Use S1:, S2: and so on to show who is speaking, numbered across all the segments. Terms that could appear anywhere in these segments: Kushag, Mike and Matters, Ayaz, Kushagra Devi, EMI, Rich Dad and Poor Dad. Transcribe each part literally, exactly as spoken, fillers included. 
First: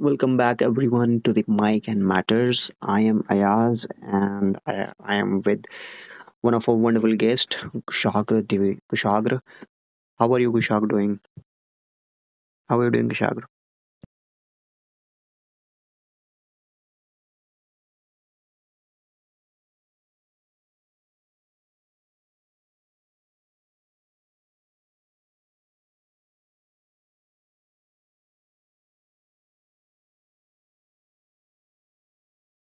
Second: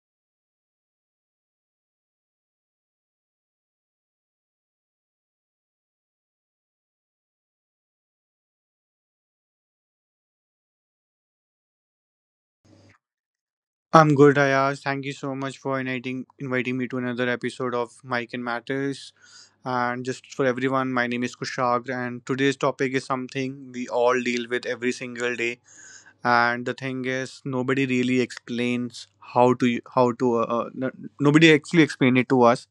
S1: welcome back everyone to the Mic and Matters. I am Ayaz and I, I am with one of our wonderful guests, Kushagra Devi. Kushagra, how are you, Kushagra, doing? How are you doing, Kushagra?
S2: I'm good, Ayaz. Thank you so much for inviting inviting me to another episode of Mike and Matters. And just for everyone, my name is Kushag, and today's topic is something we all deal with every single day. And the thing is, nobody really explains how to how to uh, uh, n- nobody actually explained it to us.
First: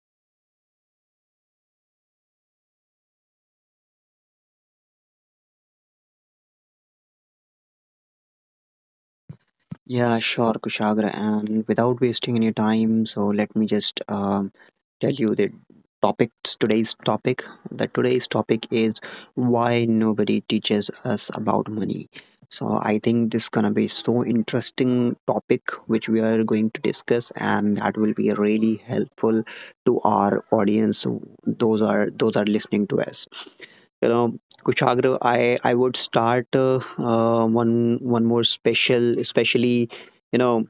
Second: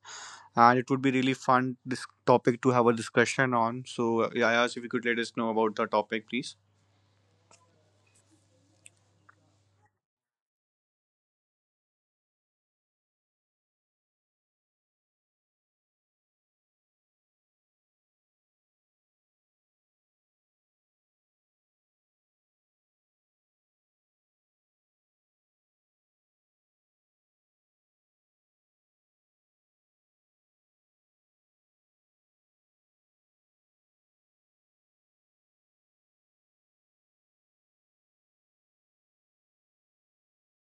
S2: And it would be really fun this topic to have a discussion on. So, uh, Ayaz, if you could let us know about the topic, please.
S1: Yeah, sure, Kushagra. And without wasting any time, so let me just um, tell you the topics. Today's topic. The today's topic is why nobody teaches us about money. So I think this gonna be so interesting topic which we are going to discuss, and that will be really helpful to our audience. Those are those are listening to us. You know, Kushagra, I I would start uh, uh, one one more special, especially you know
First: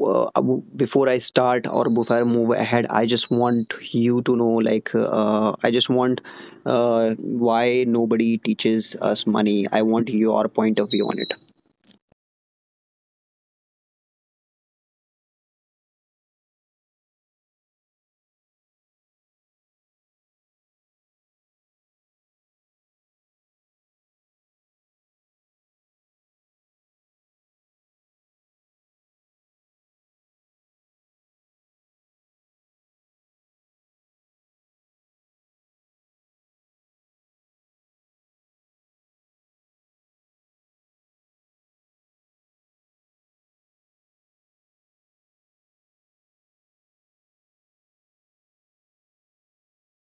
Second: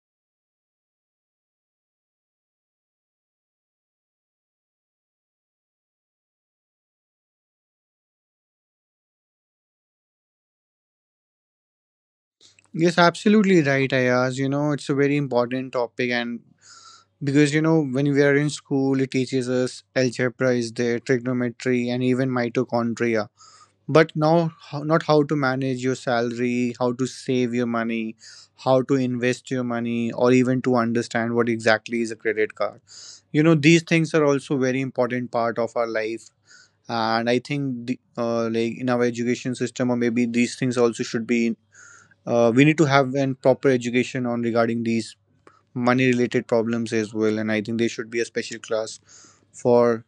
S1: uh, w- before I start or before I move ahead. I just want you to know, like uh, I just want uh, why nobody teaches us money. I want your point of view on it.
S2: Yes, absolutely right, Ayaz. You know, it's a very important topic, and because you know, when we are in school, it teaches us algebra is there, trigonometry, and even mitochondria. But now, how- not how to manage your salary, how to save your money, how to invest your money, or even to understand what exactly is a credit card. You know, these things are also very important part of our life, and I think the, uh, like in our education system, or maybe these things also should be. Uh, we need to have an proper education on regarding these money related problems as well, and I think there should be a special class for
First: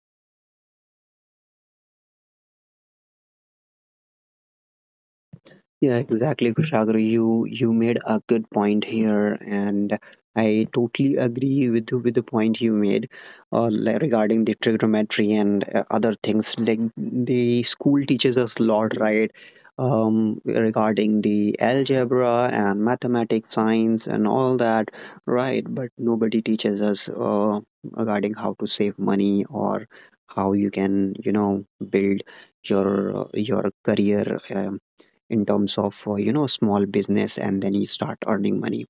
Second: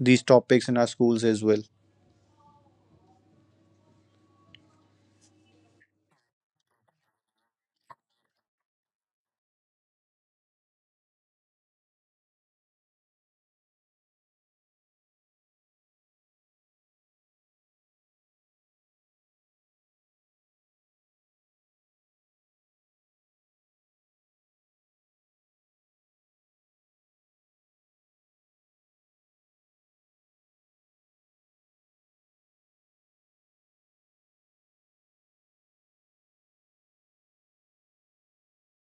S2: these topics in our schools as well.
S1: Yeah, exactly, Kushagra. You you made a good point here, and I totally agree with you with the point you made, uh, like regarding the trigonometry and uh, other things. Like the school teaches us a lot, right? Um, regarding the algebra and mathematics, science, and all that, right? But nobody teaches us uh, regarding how to save money or how you can, you know, build your your career um, in terms of uh, you know small business and then you start earning money.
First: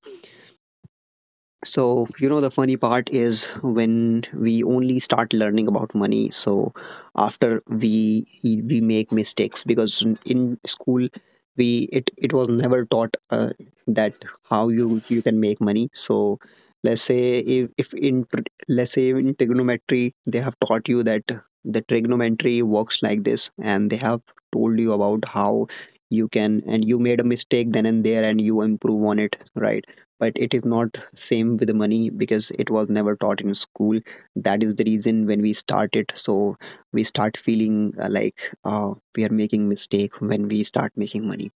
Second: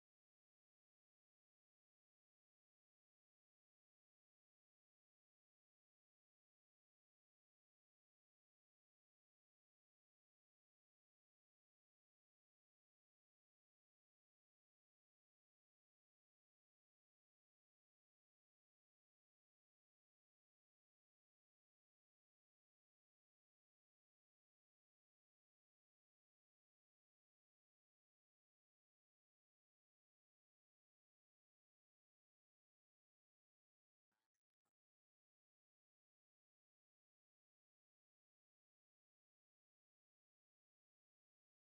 S1: So, you know, the funny part is when we only start learning about money. So, after we we make mistakes because in school we it it was never taught uh, that how you you can make money. So, let's say if, if in tr- let's say in trigonometry they have taught you that the trigonometry works like this, and they have told you about how you can and you made a mistake then and there and you improve on it, right? But it is not same with the money because it was never taught in school. That is the reason when we started, so we start feeling uh, like uh, we are making mistake when we start making money.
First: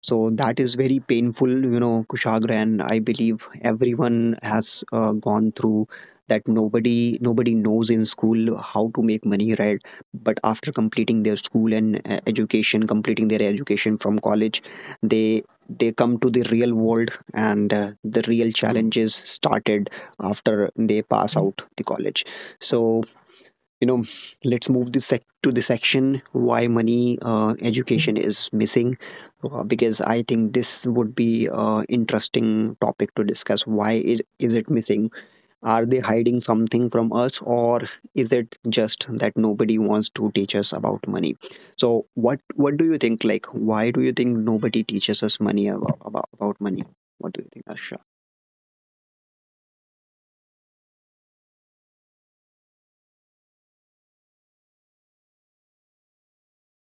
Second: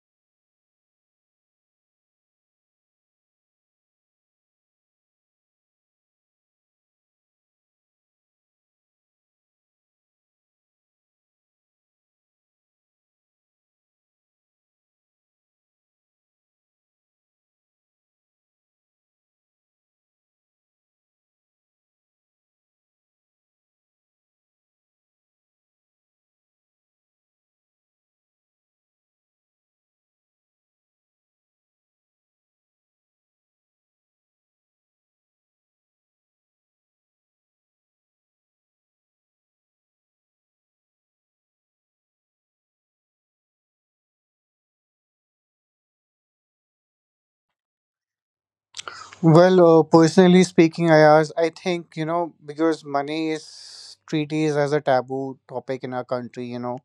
S1: So that is very painful, you know, Kushagra, and I believe everyone has uh, gone through that. Nobody nobody knows in school how to make money, right? But after completing their school and uh, education completing their education from college, they they come to the real world and uh, the real challenges started after they pass out the college. So, you know, let's move this sec- to the section why money uh, education is missing, uh, because I think this would be uh, interesting topic to discuss. Why is, is it missing? Are they hiding something from us, or is it just that nobody wants to teach us about money? So what what do you think, like why do you think nobody teaches us money about about, about money? What do you think, Asha?
S2: Well, uh, personally speaking, Ayaz, I think, you know, because money is treated as a taboo topic in our country, you know,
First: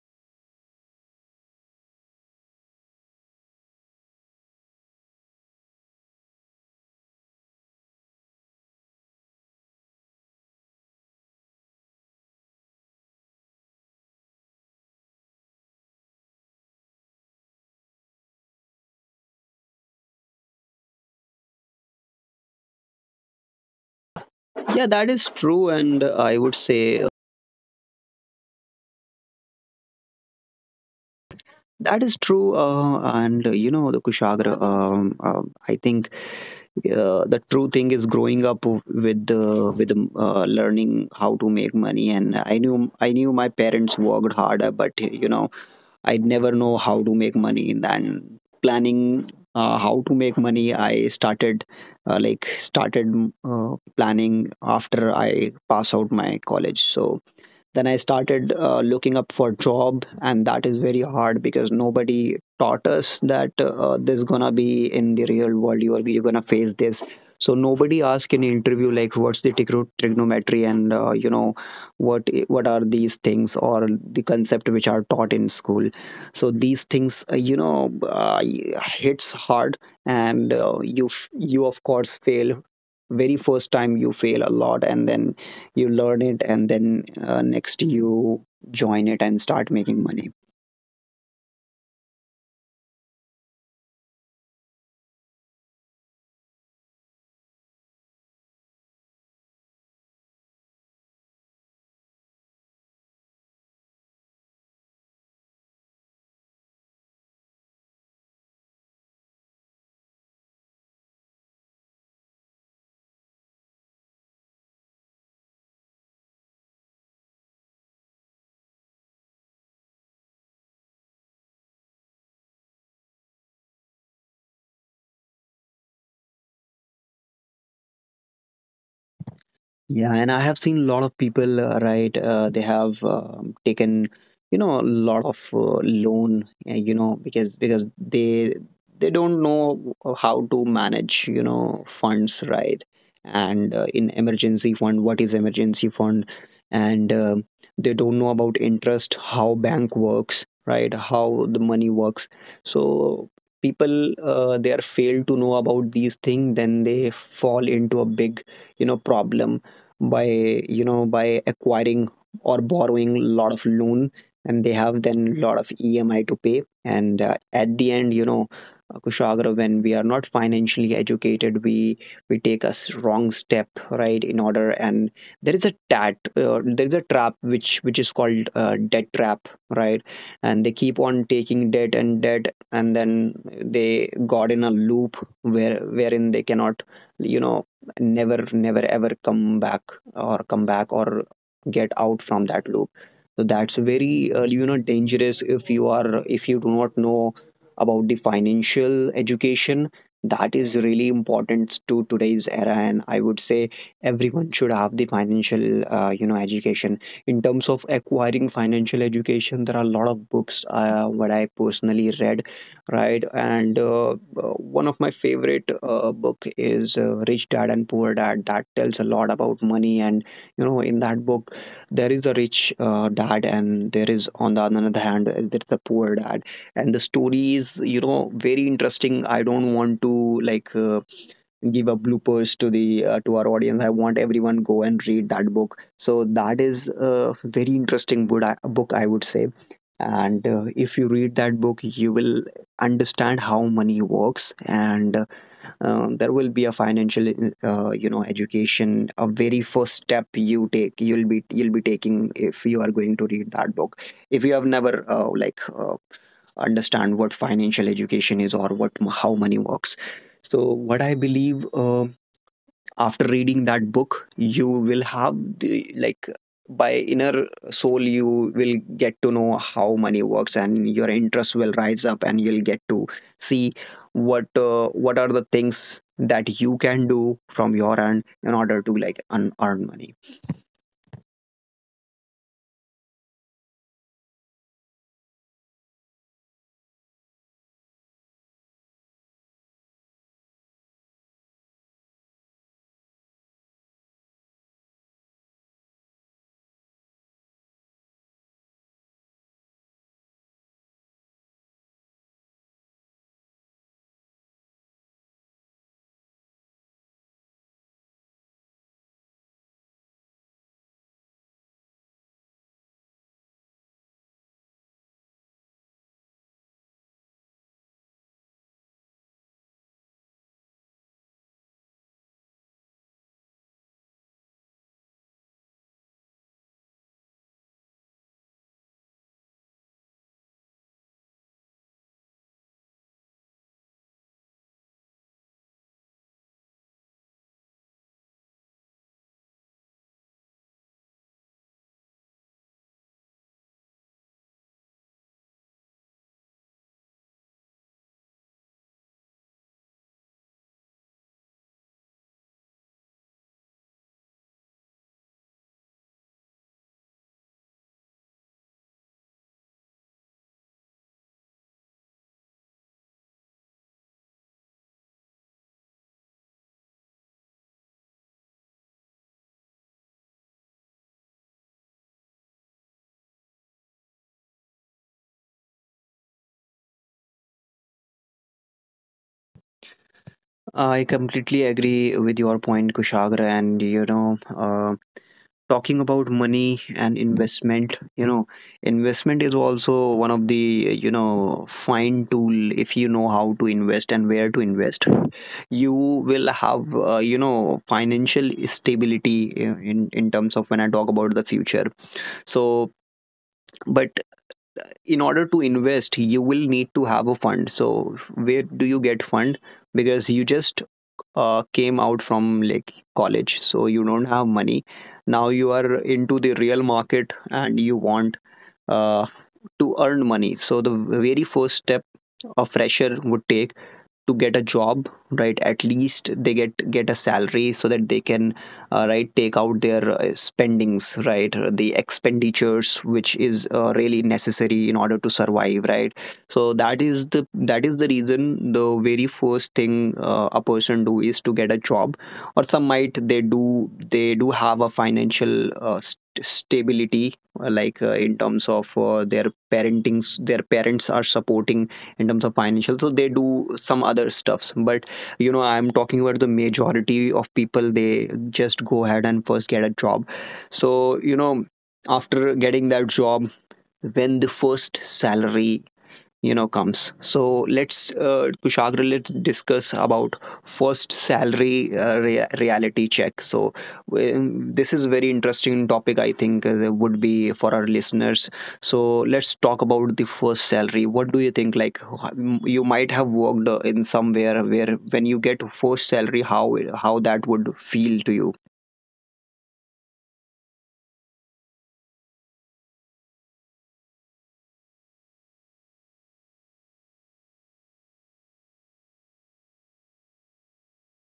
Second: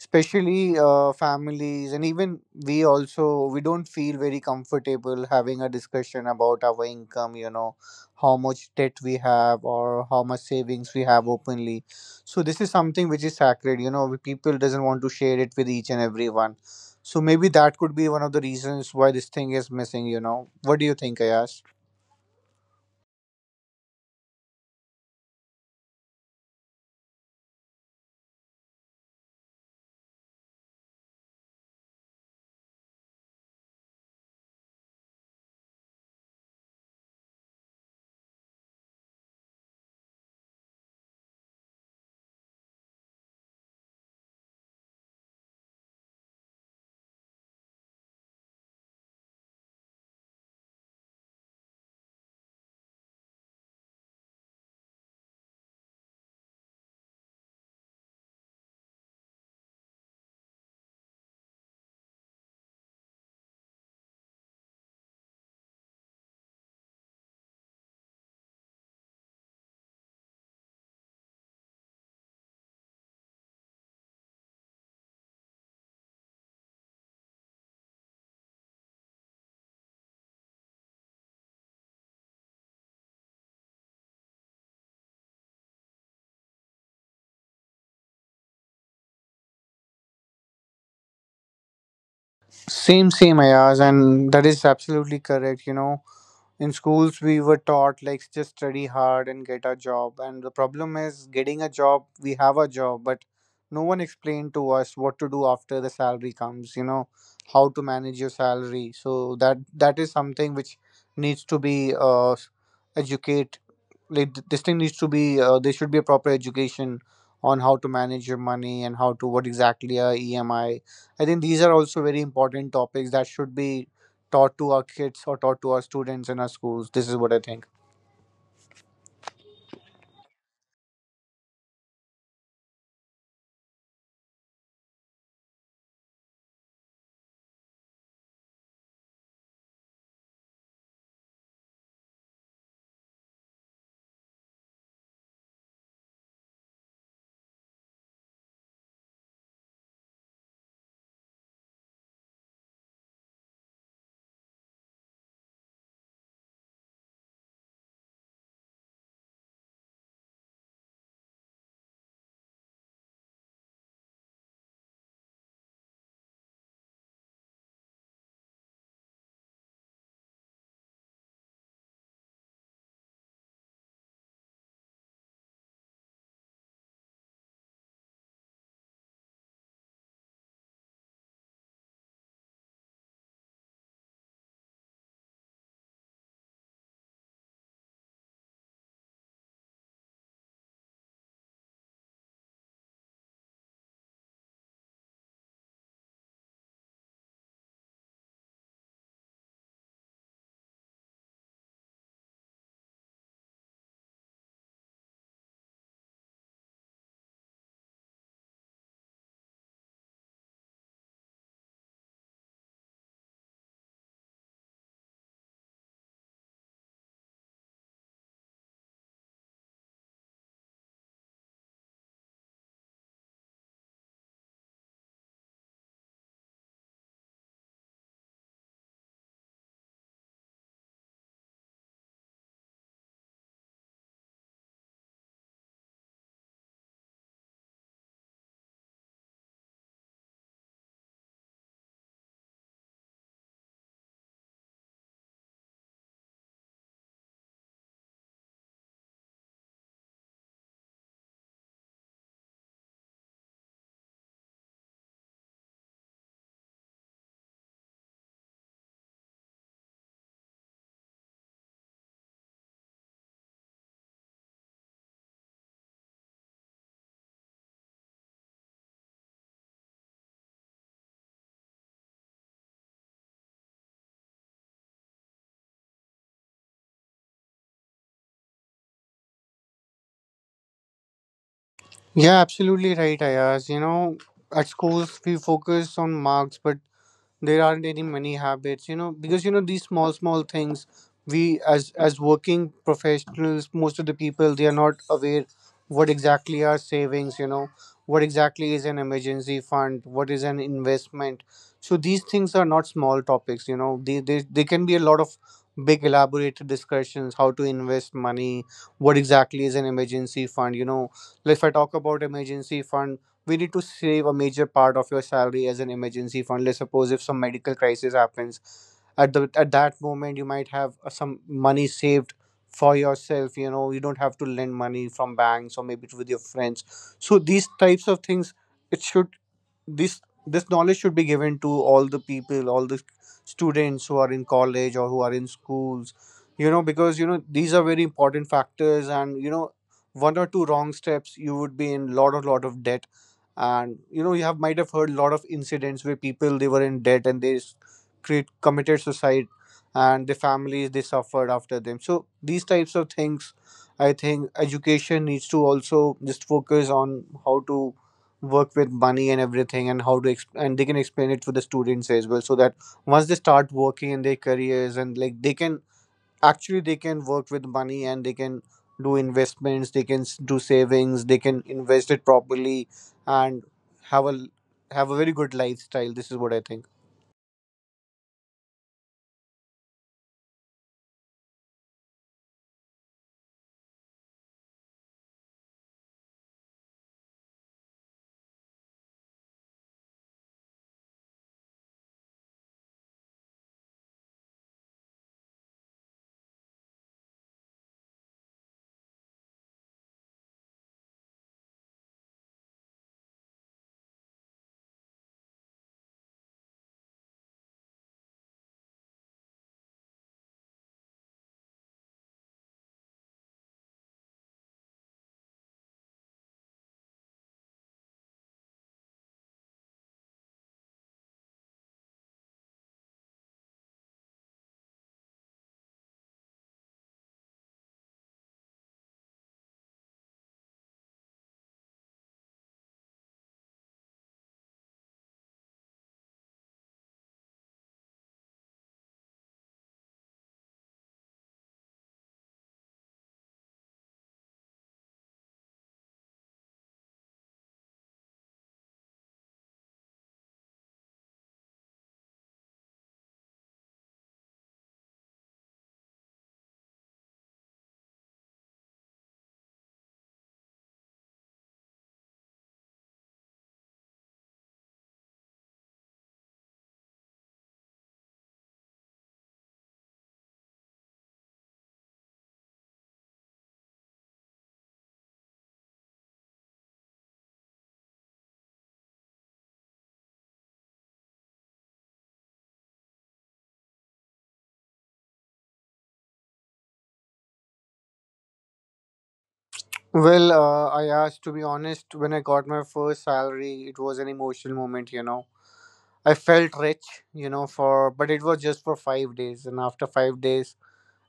S2: especially uh, families, and even we also, we don't feel very comfortable having a discussion about our income, you know, how much debt we have or how much savings we have openly. So this is something which is sacred, you know, we- people doesn't want to share it with each and everyone. So maybe that could be one of the reasons why this thing is missing, you know. What do you think, Ayaz?
S1: yeah that is true and i would say That is true, uh, and uh, you know the Kushagra. Um, um, I think uh, the true thing is growing up with uh, with the, uh, learning how to make money. And I knew I knew my parents worked harder, but you know I never know how to make money. Then planning uh, how to make money, I started uh, like started uh, planning after I pass out my college. So then I started uh, looking up for job, and that is very hard because nobody taught us that uh, this is gonna be in the real world. You are you're gonna face this. So nobody asked in interview like what's the tigro- trigonometry and uh, you know what what are these things or the concept which are taught in school. So these things, uh, you know uh, hits hard, and uh, you f- you of course fail. Very first time you fail a lot, and then you learn it, and then uh, next you join it and start making money.
S2: Same, same, Ayaz, and that is absolutely correct. You know, in schools we were taught like just study hard and get a job, and the problem is getting a job. We have a job, but no one explained to us what to do after the salary comes. You know, how to manage your salary. So that that is something which needs to be uh, educated. Like th- this thing needs to be, uh, there should be a proper education on how to manage your money and how to what exactly a E M I. I think these are also very important topics that should be taught to our kids or taught to our students in our schools. This is what I think.
S1: Yeah, and I have seen a lot of people, uh, right? Uh, they have um, taken, you know, a lot of uh, loan, uh, you know, because because they they don't know how to manage, you know, funds, right? And uh, in emergency fund, what is emergency fund? And um they don't know about interest, how bank works, right? How the money works. So people, uh, they are failed to know about these things, then they fall into a big, you know, problem by, you know, by acquiring or borrowing a lot of loan, and they have then a lot of EMI to pay. And uh, at the end, you know, uh, Kushagra, when we are not financially educated, we we take a wrong step, right, in order. And there is a tat uh, there is a trap which which is called uh, debt trap, right? And they keep on taking debt and debt, and then they got in a loop, where wherein they cannot, you know, never never ever come back, or come back, or get out from that loop. So that's very, uh, you know, dangerous if you are, if you do not know about the financial education. That is really important to today's era, and I would say everyone should have the financial, uh, you know, education. In terms of acquiring financial education, there are a lot of books uh, what I personally read, right? And uh, uh, one of my favorite uh, book is uh, Rich Dad and Poor Dad. That tells a lot about money, and you know, in that book, there is a rich uh, dad, and there is on the other hand, uh, there is a poor dad, and the story is, you know, very interesting. I don't want to like uh, give a bloopers to the uh, to our audience. I want everyone go and read that book. So that is a very interesting book. I- Book I would say. And uh, if you read that book, you will understand how money works. And uh, um, there will be a financial uh, you know education. A very first step you take, you'll be you'll be taking if you are going to read that book. If you have never uh, like uh, understand what financial education is or what how money works. So what I believe, um, after reading that book, you will have the, like, by inner soul, you will get to know how money works, and your interest will rise up, and you'll get to see what uh, what are the things that you can do from your end in order to like un- earn money.
S2: Yeah, absolutely right, Ayaz. You know, at schools we focus on marks, but there aren't any many habits, you know, because you know these small small things. We as as working professionals, most of the people, they are not aware what exactly are savings, you know, what exactly is an emergency fund, what is an investment. So these things are not small topics, you know, they they, they can be a lot of big elaborated discussions, how to invest money, what exactly is an emergency fund, you know. Like, if I talk about emergency fund, we need to save a major part of your salary as an emergency fund. Let's suppose if some medical crisis happens, at the at that moment you might have uh, some money saved for yourself. You know, you don't have to lend money from banks or maybe with your friends. So these types of things, it should, this this knowledge should be given to all the people, all the students who are in college or who are in schools, you know. Because you know these are very important factors, and you know one or two wrong steps, you would be in lot of lot of debt. And you know you have might have heard a lot of incidents where people they were in debt, and they s- create committed suicide, and the families they suffered after them. So these types of things, I think education needs to also just focus on how to work with money and everything, and how to exp- and they can explain it to the students as well, so that once they start working in their careers, and like they can actually, they can work with money, and they can do investments, they can s- do savings, they can invest it properly, and have a have a very good lifestyle. This is what I think.
S1: I completely agree with your point, Kushagra. And you know, uh, talking about money and investment, you know, investment is also one of the, you know, fine tool if you know how to invest and where to invest. You will have, uh, you know, financial stability in in in terms of when I talk about the future. So, but in order to invest, you will need to have a fund. So where do you get fund? Because you just uh, came out from like college, so you don't have money. Now you are into the real market, and you want uh, to earn money. So the very first step a fresher would take to get a job, right, at least they get get a salary so that they can, uh, right take out their uh, spendings, right, uh, the expenditures which is uh, really necessary in order to survive, right? So that is the, that is the reason the very first thing uh, a person do is to get a job. Or some might, they do they do have a financial uh, st- stability, uh, like uh, in terms of uh, their parentings, their parents are supporting in terms of financial, so they do some other stuffs. But you know, I'm talking about the majority of people, they just go ahead and first get a job. So you know, after getting that job, when the first salary, you know, comes. So let's, uh, Kushagra, let's discuss about first salary, uh, rea- reality check. So um, this is very interesting topic, I think uh, would be for our listeners. So let's talk about the first salary. What do you think, like wh- you might have worked uh, in somewhere? Where when you get first salary, how how that would feel to you?
S2: Well, uh, I asked, to be honest, when I got my first salary it was an emotional moment, you know. I felt rich, you know, for but it was just for five days, and after five days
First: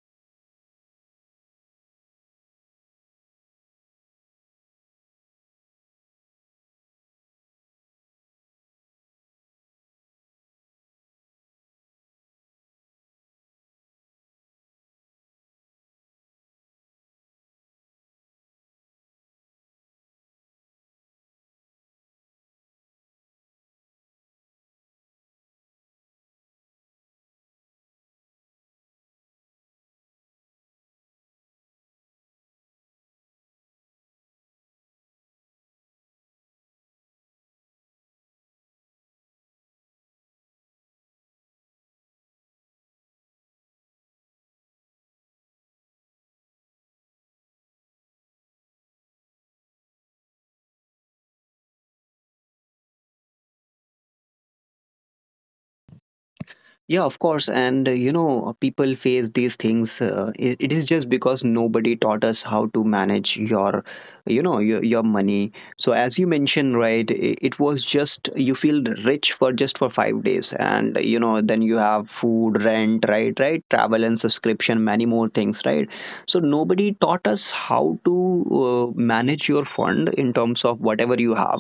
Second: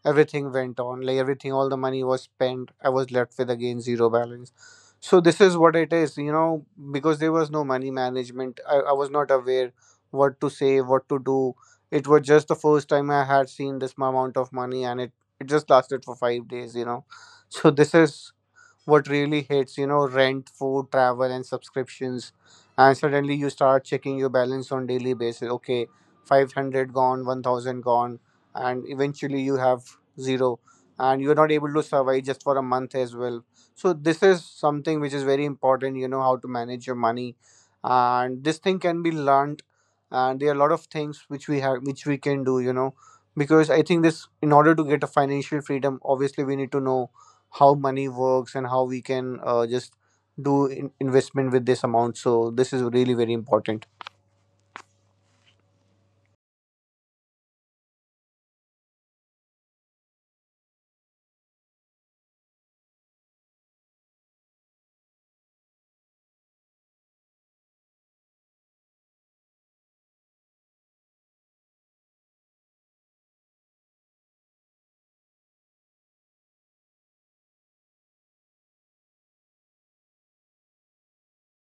S2: everything went on, like everything, all the money was spent. I was left with again zero balance. So this is what it is, you know, because there was no money management. i, I was not aware what to say, what to do. It was just the first time I had seen this amount of money, and it it just lasted for five days, you know. So this is what really hits, you know, rent, food, travel, and subscriptions. And suddenly you start checking your balance on daily basis. Okay, five hundred gone, one thousand gone, and eventually you have zero, and you're not able to survive just for a month as well. So this is something which is very important, you know, how to manage your money. And this thing can be learned, and there are a lot of things which we have, which we can do, you know, because I think this, in order to get a financial freedom, obviously we need to know how money works and how we can, uh, just do in- investment with this amount. So this is really very important.
S1: Yeah, of course. And uh, you know, uh, people face these things. Uh, it, it is just because nobody taught us how to manage your, you know, your, your money. So as you mentioned, right, it, it was just you feel rich for just for five days, and you know, then you have food, rent, right, right, travel and subscription, many more things, right? So nobody taught us how to uh, manage your fund in terms of whatever you have.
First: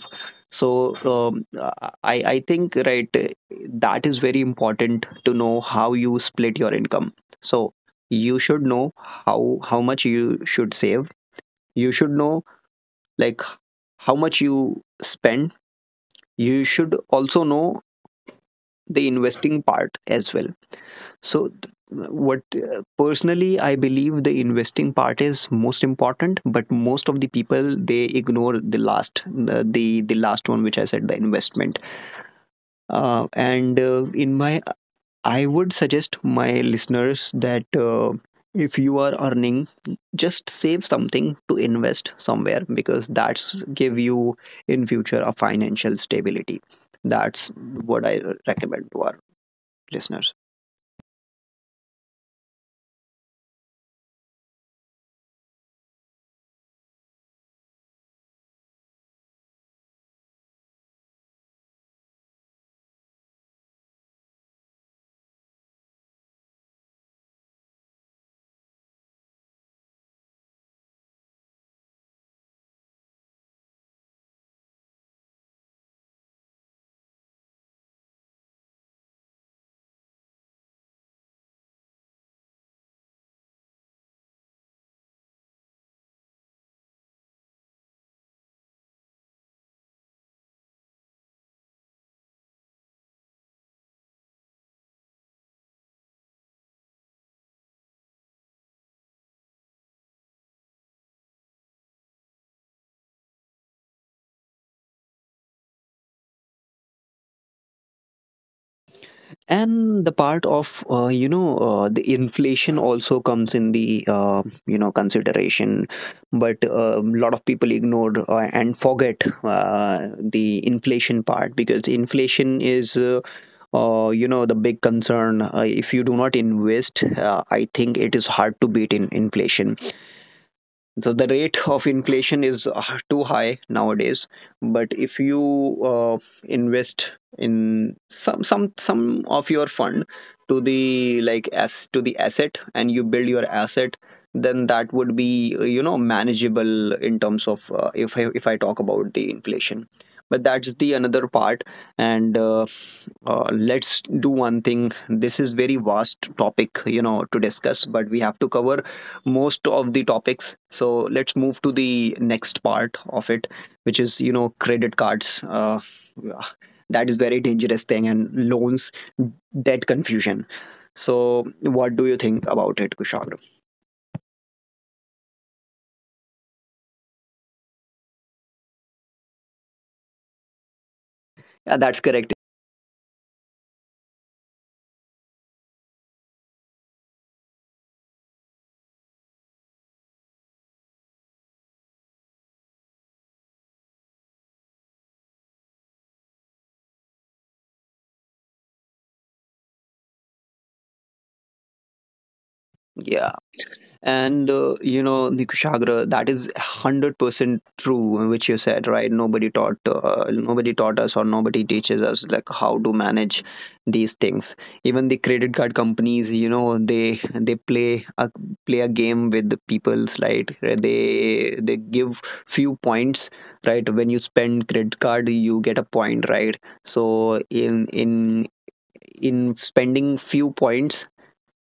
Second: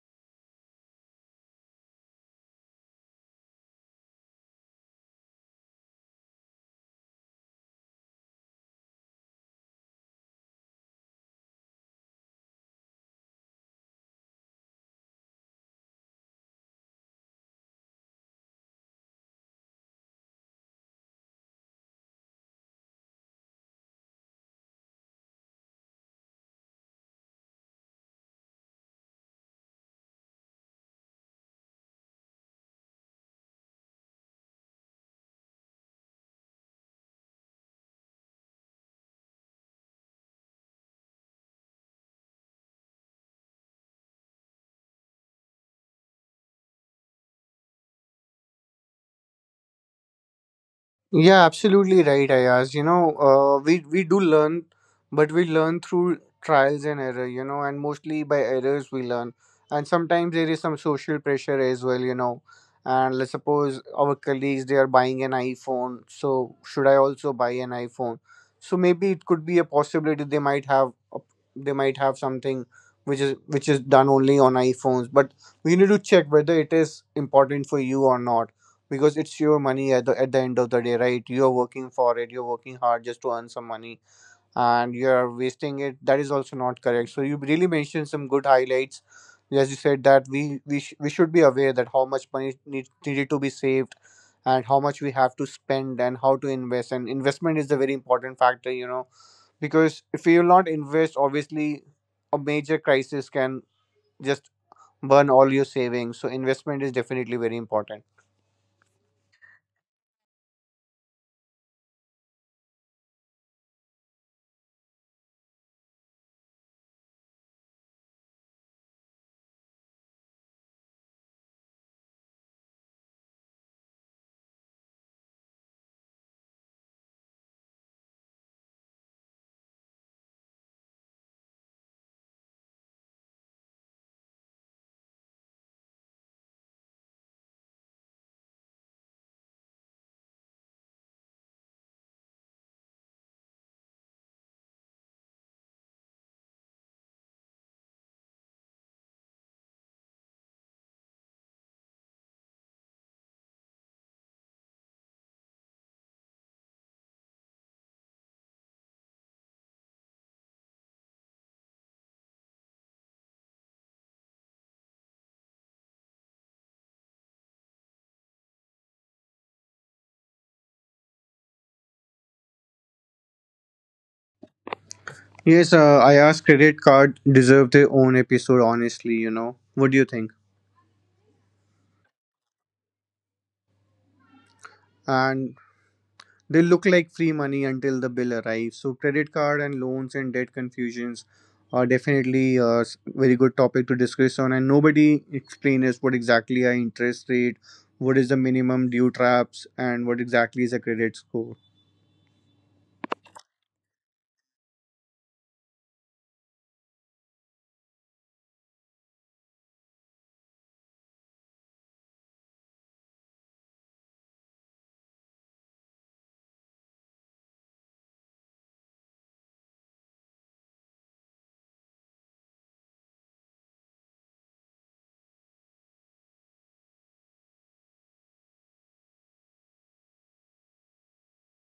S1: So um, uh, I I think right that is very important to know how you split your income. So you should know how how much you should save. You should know like how much you spend. You should also know the investing part as well. So th- what uh, personally I believe the investing part is most important, but most of the people they ignore the last the the, the last one which I said the investment. Uh, and uh, in my I would suggest my listeners that uh, if you are earning, just save something to invest somewhere because that's give you in future a financial stability. That's what I recommend to our listeners.
S2: Yeah, absolutely right, Ayaz. You know, uh, we we do learn, but we learn through trials and error. You know, and mostly by errors we learn. And sometimes there is some social pressure as well. You know, and let's suppose our colleagues, they are buying an iPhone, so should I also buy an iPhone? So maybe it could be a possibility, they might have a- they might have something which is, which is done only on iPhones. But we need to check whether it is important for you or not, because it's your money at the, at the end of the day, right? You're working for it, you're working hard just to earn some money, and you're wasting it. That is also not correct. So you really mentioned some good highlights. As you said that we we, sh- we should be aware that how much money need, needed to be saved, and how much we have to spend, and how to invest. And investment is a very important factor, you know, because if you will not invest, obviously a major crisis can just burn all your savings. So investment is definitely very important.
S1: And the part of uh, you know uh, the inflation also comes in the uh, you know consideration, but a lot of people ignored uh, and forget uh, the inflation part because inflation is. Uh, uh, you know the big concern uh, if you do not invest, uh, I think it is hard to beat in inflation. So the rate of inflation is uh, too high nowadays, but if you uh, invest in some some some of your fund to the, like, as to the asset, and you build your asset, then that would be, uh, you know manageable in terms of uh, if i if i talk about the inflation. But that's the another part. And uh, uh, Let's do one thing. This is very vast topic, you know, to discuss, but we have to cover most of the topics, so let's move to the next part of it, which is, you know, credit cards, uh, yeah, that is very dangerous thing, and loans, debt confusion. So what do you think about it, Kushal?
S2: Yes, uh, I asked, credit card deserve their own episode, honestly, you know. What do you think?
S1: Yeah, that's correct.
S2: And they look like free money until the bill arrives. So credit card and loans and debt confusions are definitely a s- very good topic to discuss on. And nobody explains what exactly are interest rate, what is the minimum due traps, and what exactly is a credit score.
S1: Yeah, and uh, you know the Kushagra, that is one hundred percent true which you said. Right, nobody taught uh, nobody taught us or nobody teaches us like how to manage these things. Even the credit card companies, you know, they they play a play a game with the people's, right? they they give few points, right? When you spend credit card, you get a point, right? So in in in spending few points,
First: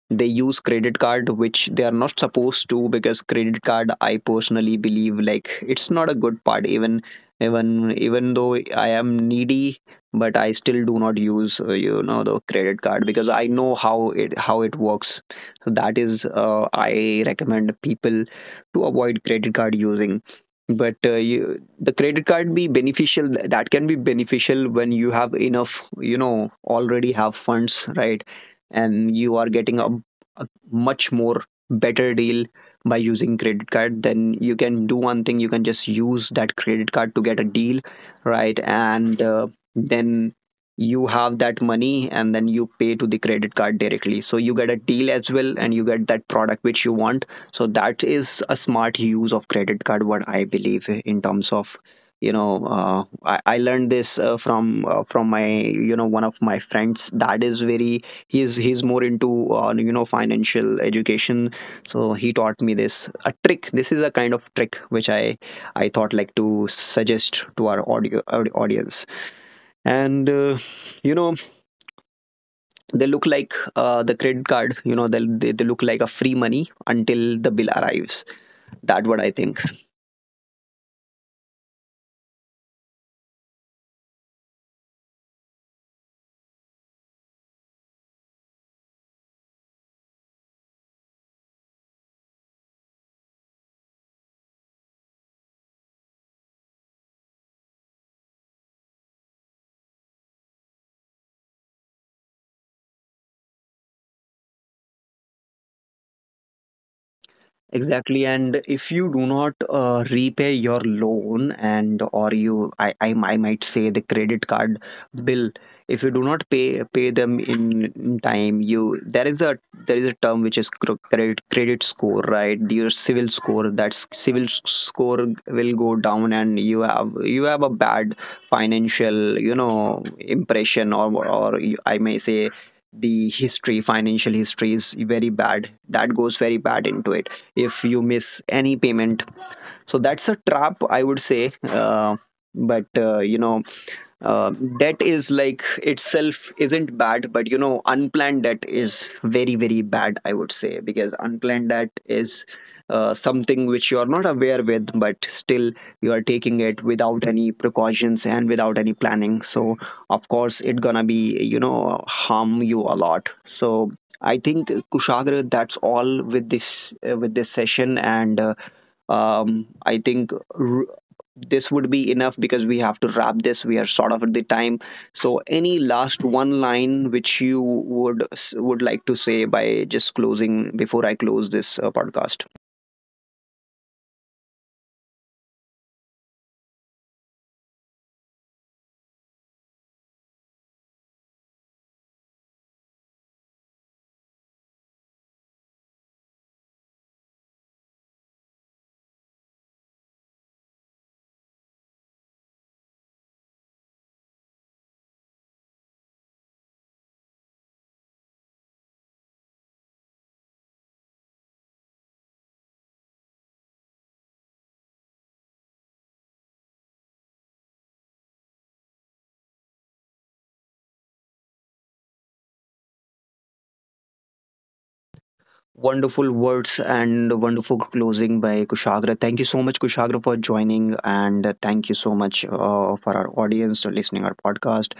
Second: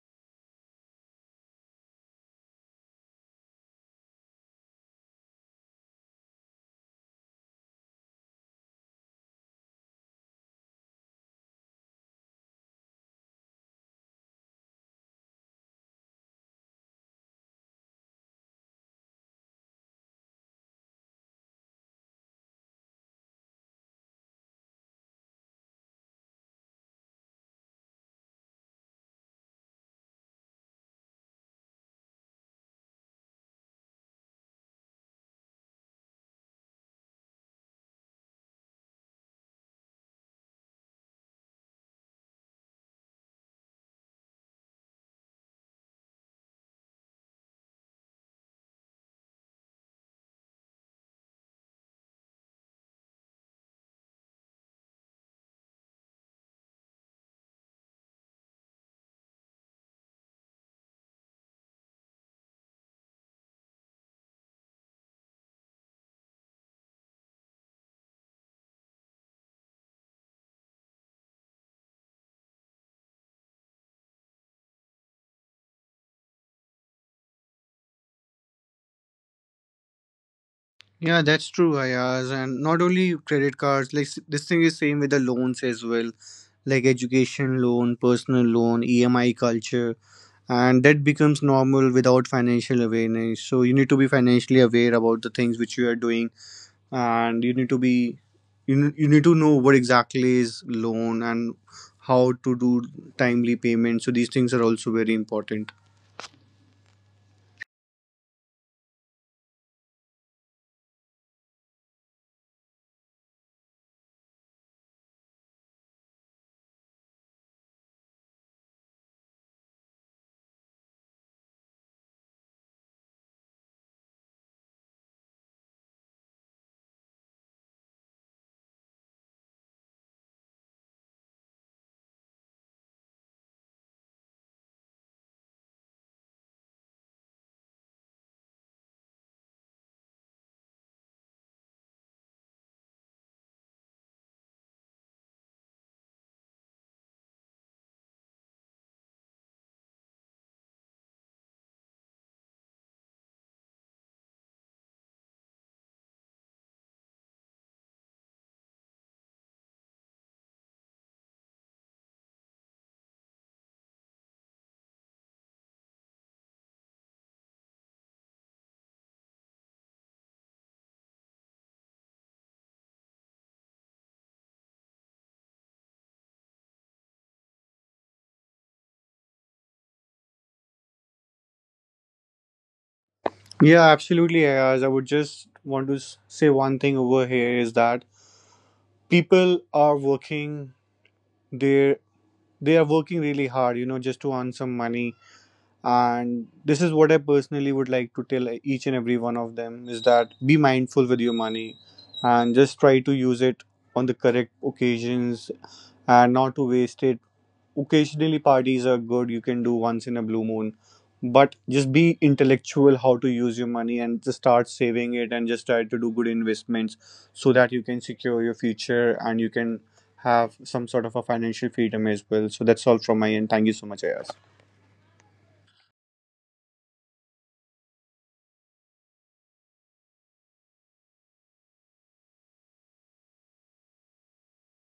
S1: they use credit card which they are not supposed to, because credit card, I personally believe, like, it's not a good part. Even even even though I am needy, but I still do not use, uh, you know, the credit card, because I know how it how it works. So that is, uh, I recommend people to avoid credit card using. But uh, you, the credit card be beneficial, that can be beneficial when you have enough, you know, already have funds, right? And you are getting a a much more better deal by using credit card. Then you can do one thing, you can just use that credit card to get a deal, right? and uh, Then you have that money, and then you pay to the credit card directly, so you get a deal as well, and you get that product which you want. So that is a smart use of credit card, what I believe, in terms of you know uh, I, I learned this uh, from uh, from my, you know, one of my friends. That is very, he's he's more into, uh, you know financial education. So he taught me this a trick, this is a kind of trick which i i thought like to suggest to our audio audi- audience. And uh, You know, they look like, uh, the credit card, you know, they, they, they look like a free money until the bill arrives. That what I think.
S2: Yeah, that's true, Ayaz. And not only credit cards, like s- this thing is same with the loans as well, like education loan, personal loan, E M I culture, and that becomes normal without financial awareness. So you need to be financially aware about the things which you are doing, and you need to be, you n- you need to know what exactly is loan and how to do timely payments. So these things are also very important.
S1: Exactly, and if you do not uh, repay your loan, and or you, I, I, I might say the credit card bill. If you do not pay pay them in, in time, you, there is a there is a term which is cr- credit credit score, right? Your civil score. That s- civil s- score will go down, and you have you have a bad financial, you know, impression, or or you, I may say, the history, financial history is very bad. That goes very bad into it if you miss any payment. So that's a trap, I would say. Uh, but uh, You know, uh, debt is like itself isn't bad, but you know, unplanned debt is very very bad, I would say, because unplanned debt is uh, something which you are not aware with, but still you are taking it without any precautions and without any planning. So of course it gonna be, you know, harm you a lot. So I think, Kushagra, that's all with this uh, with this session. And uh, um, I think r- this would be enough because we have to wrap this. We are sort of at the time. So any last one line which you would would like to say, by just closing, before I close this uh, podcast?
S2: Yeah, absolutely, Ayaz. I would just want to s- say one thing over here, is that people are working, they they are working really hard, you know, just to earn some money. And this is what I personally would like to tell each and every one of them, is that be mindful with your money, and just try to use it on the correct occasions and not to waste it. Occasionally parties are good, you can do once in a blue moon, but just be intellectual how to use your money, and just start saving it, and just try to do good investments, so that you can secure your future, and you can have some sort of a financial freedom as well. So that's all from my end. Thank you so much, Ayaz.
S1: Wonderful words and wonderful closing by Kushagra. Thank you so much, Kushagra, for joining, and thank you so much uh, for our audience for listening our podcast.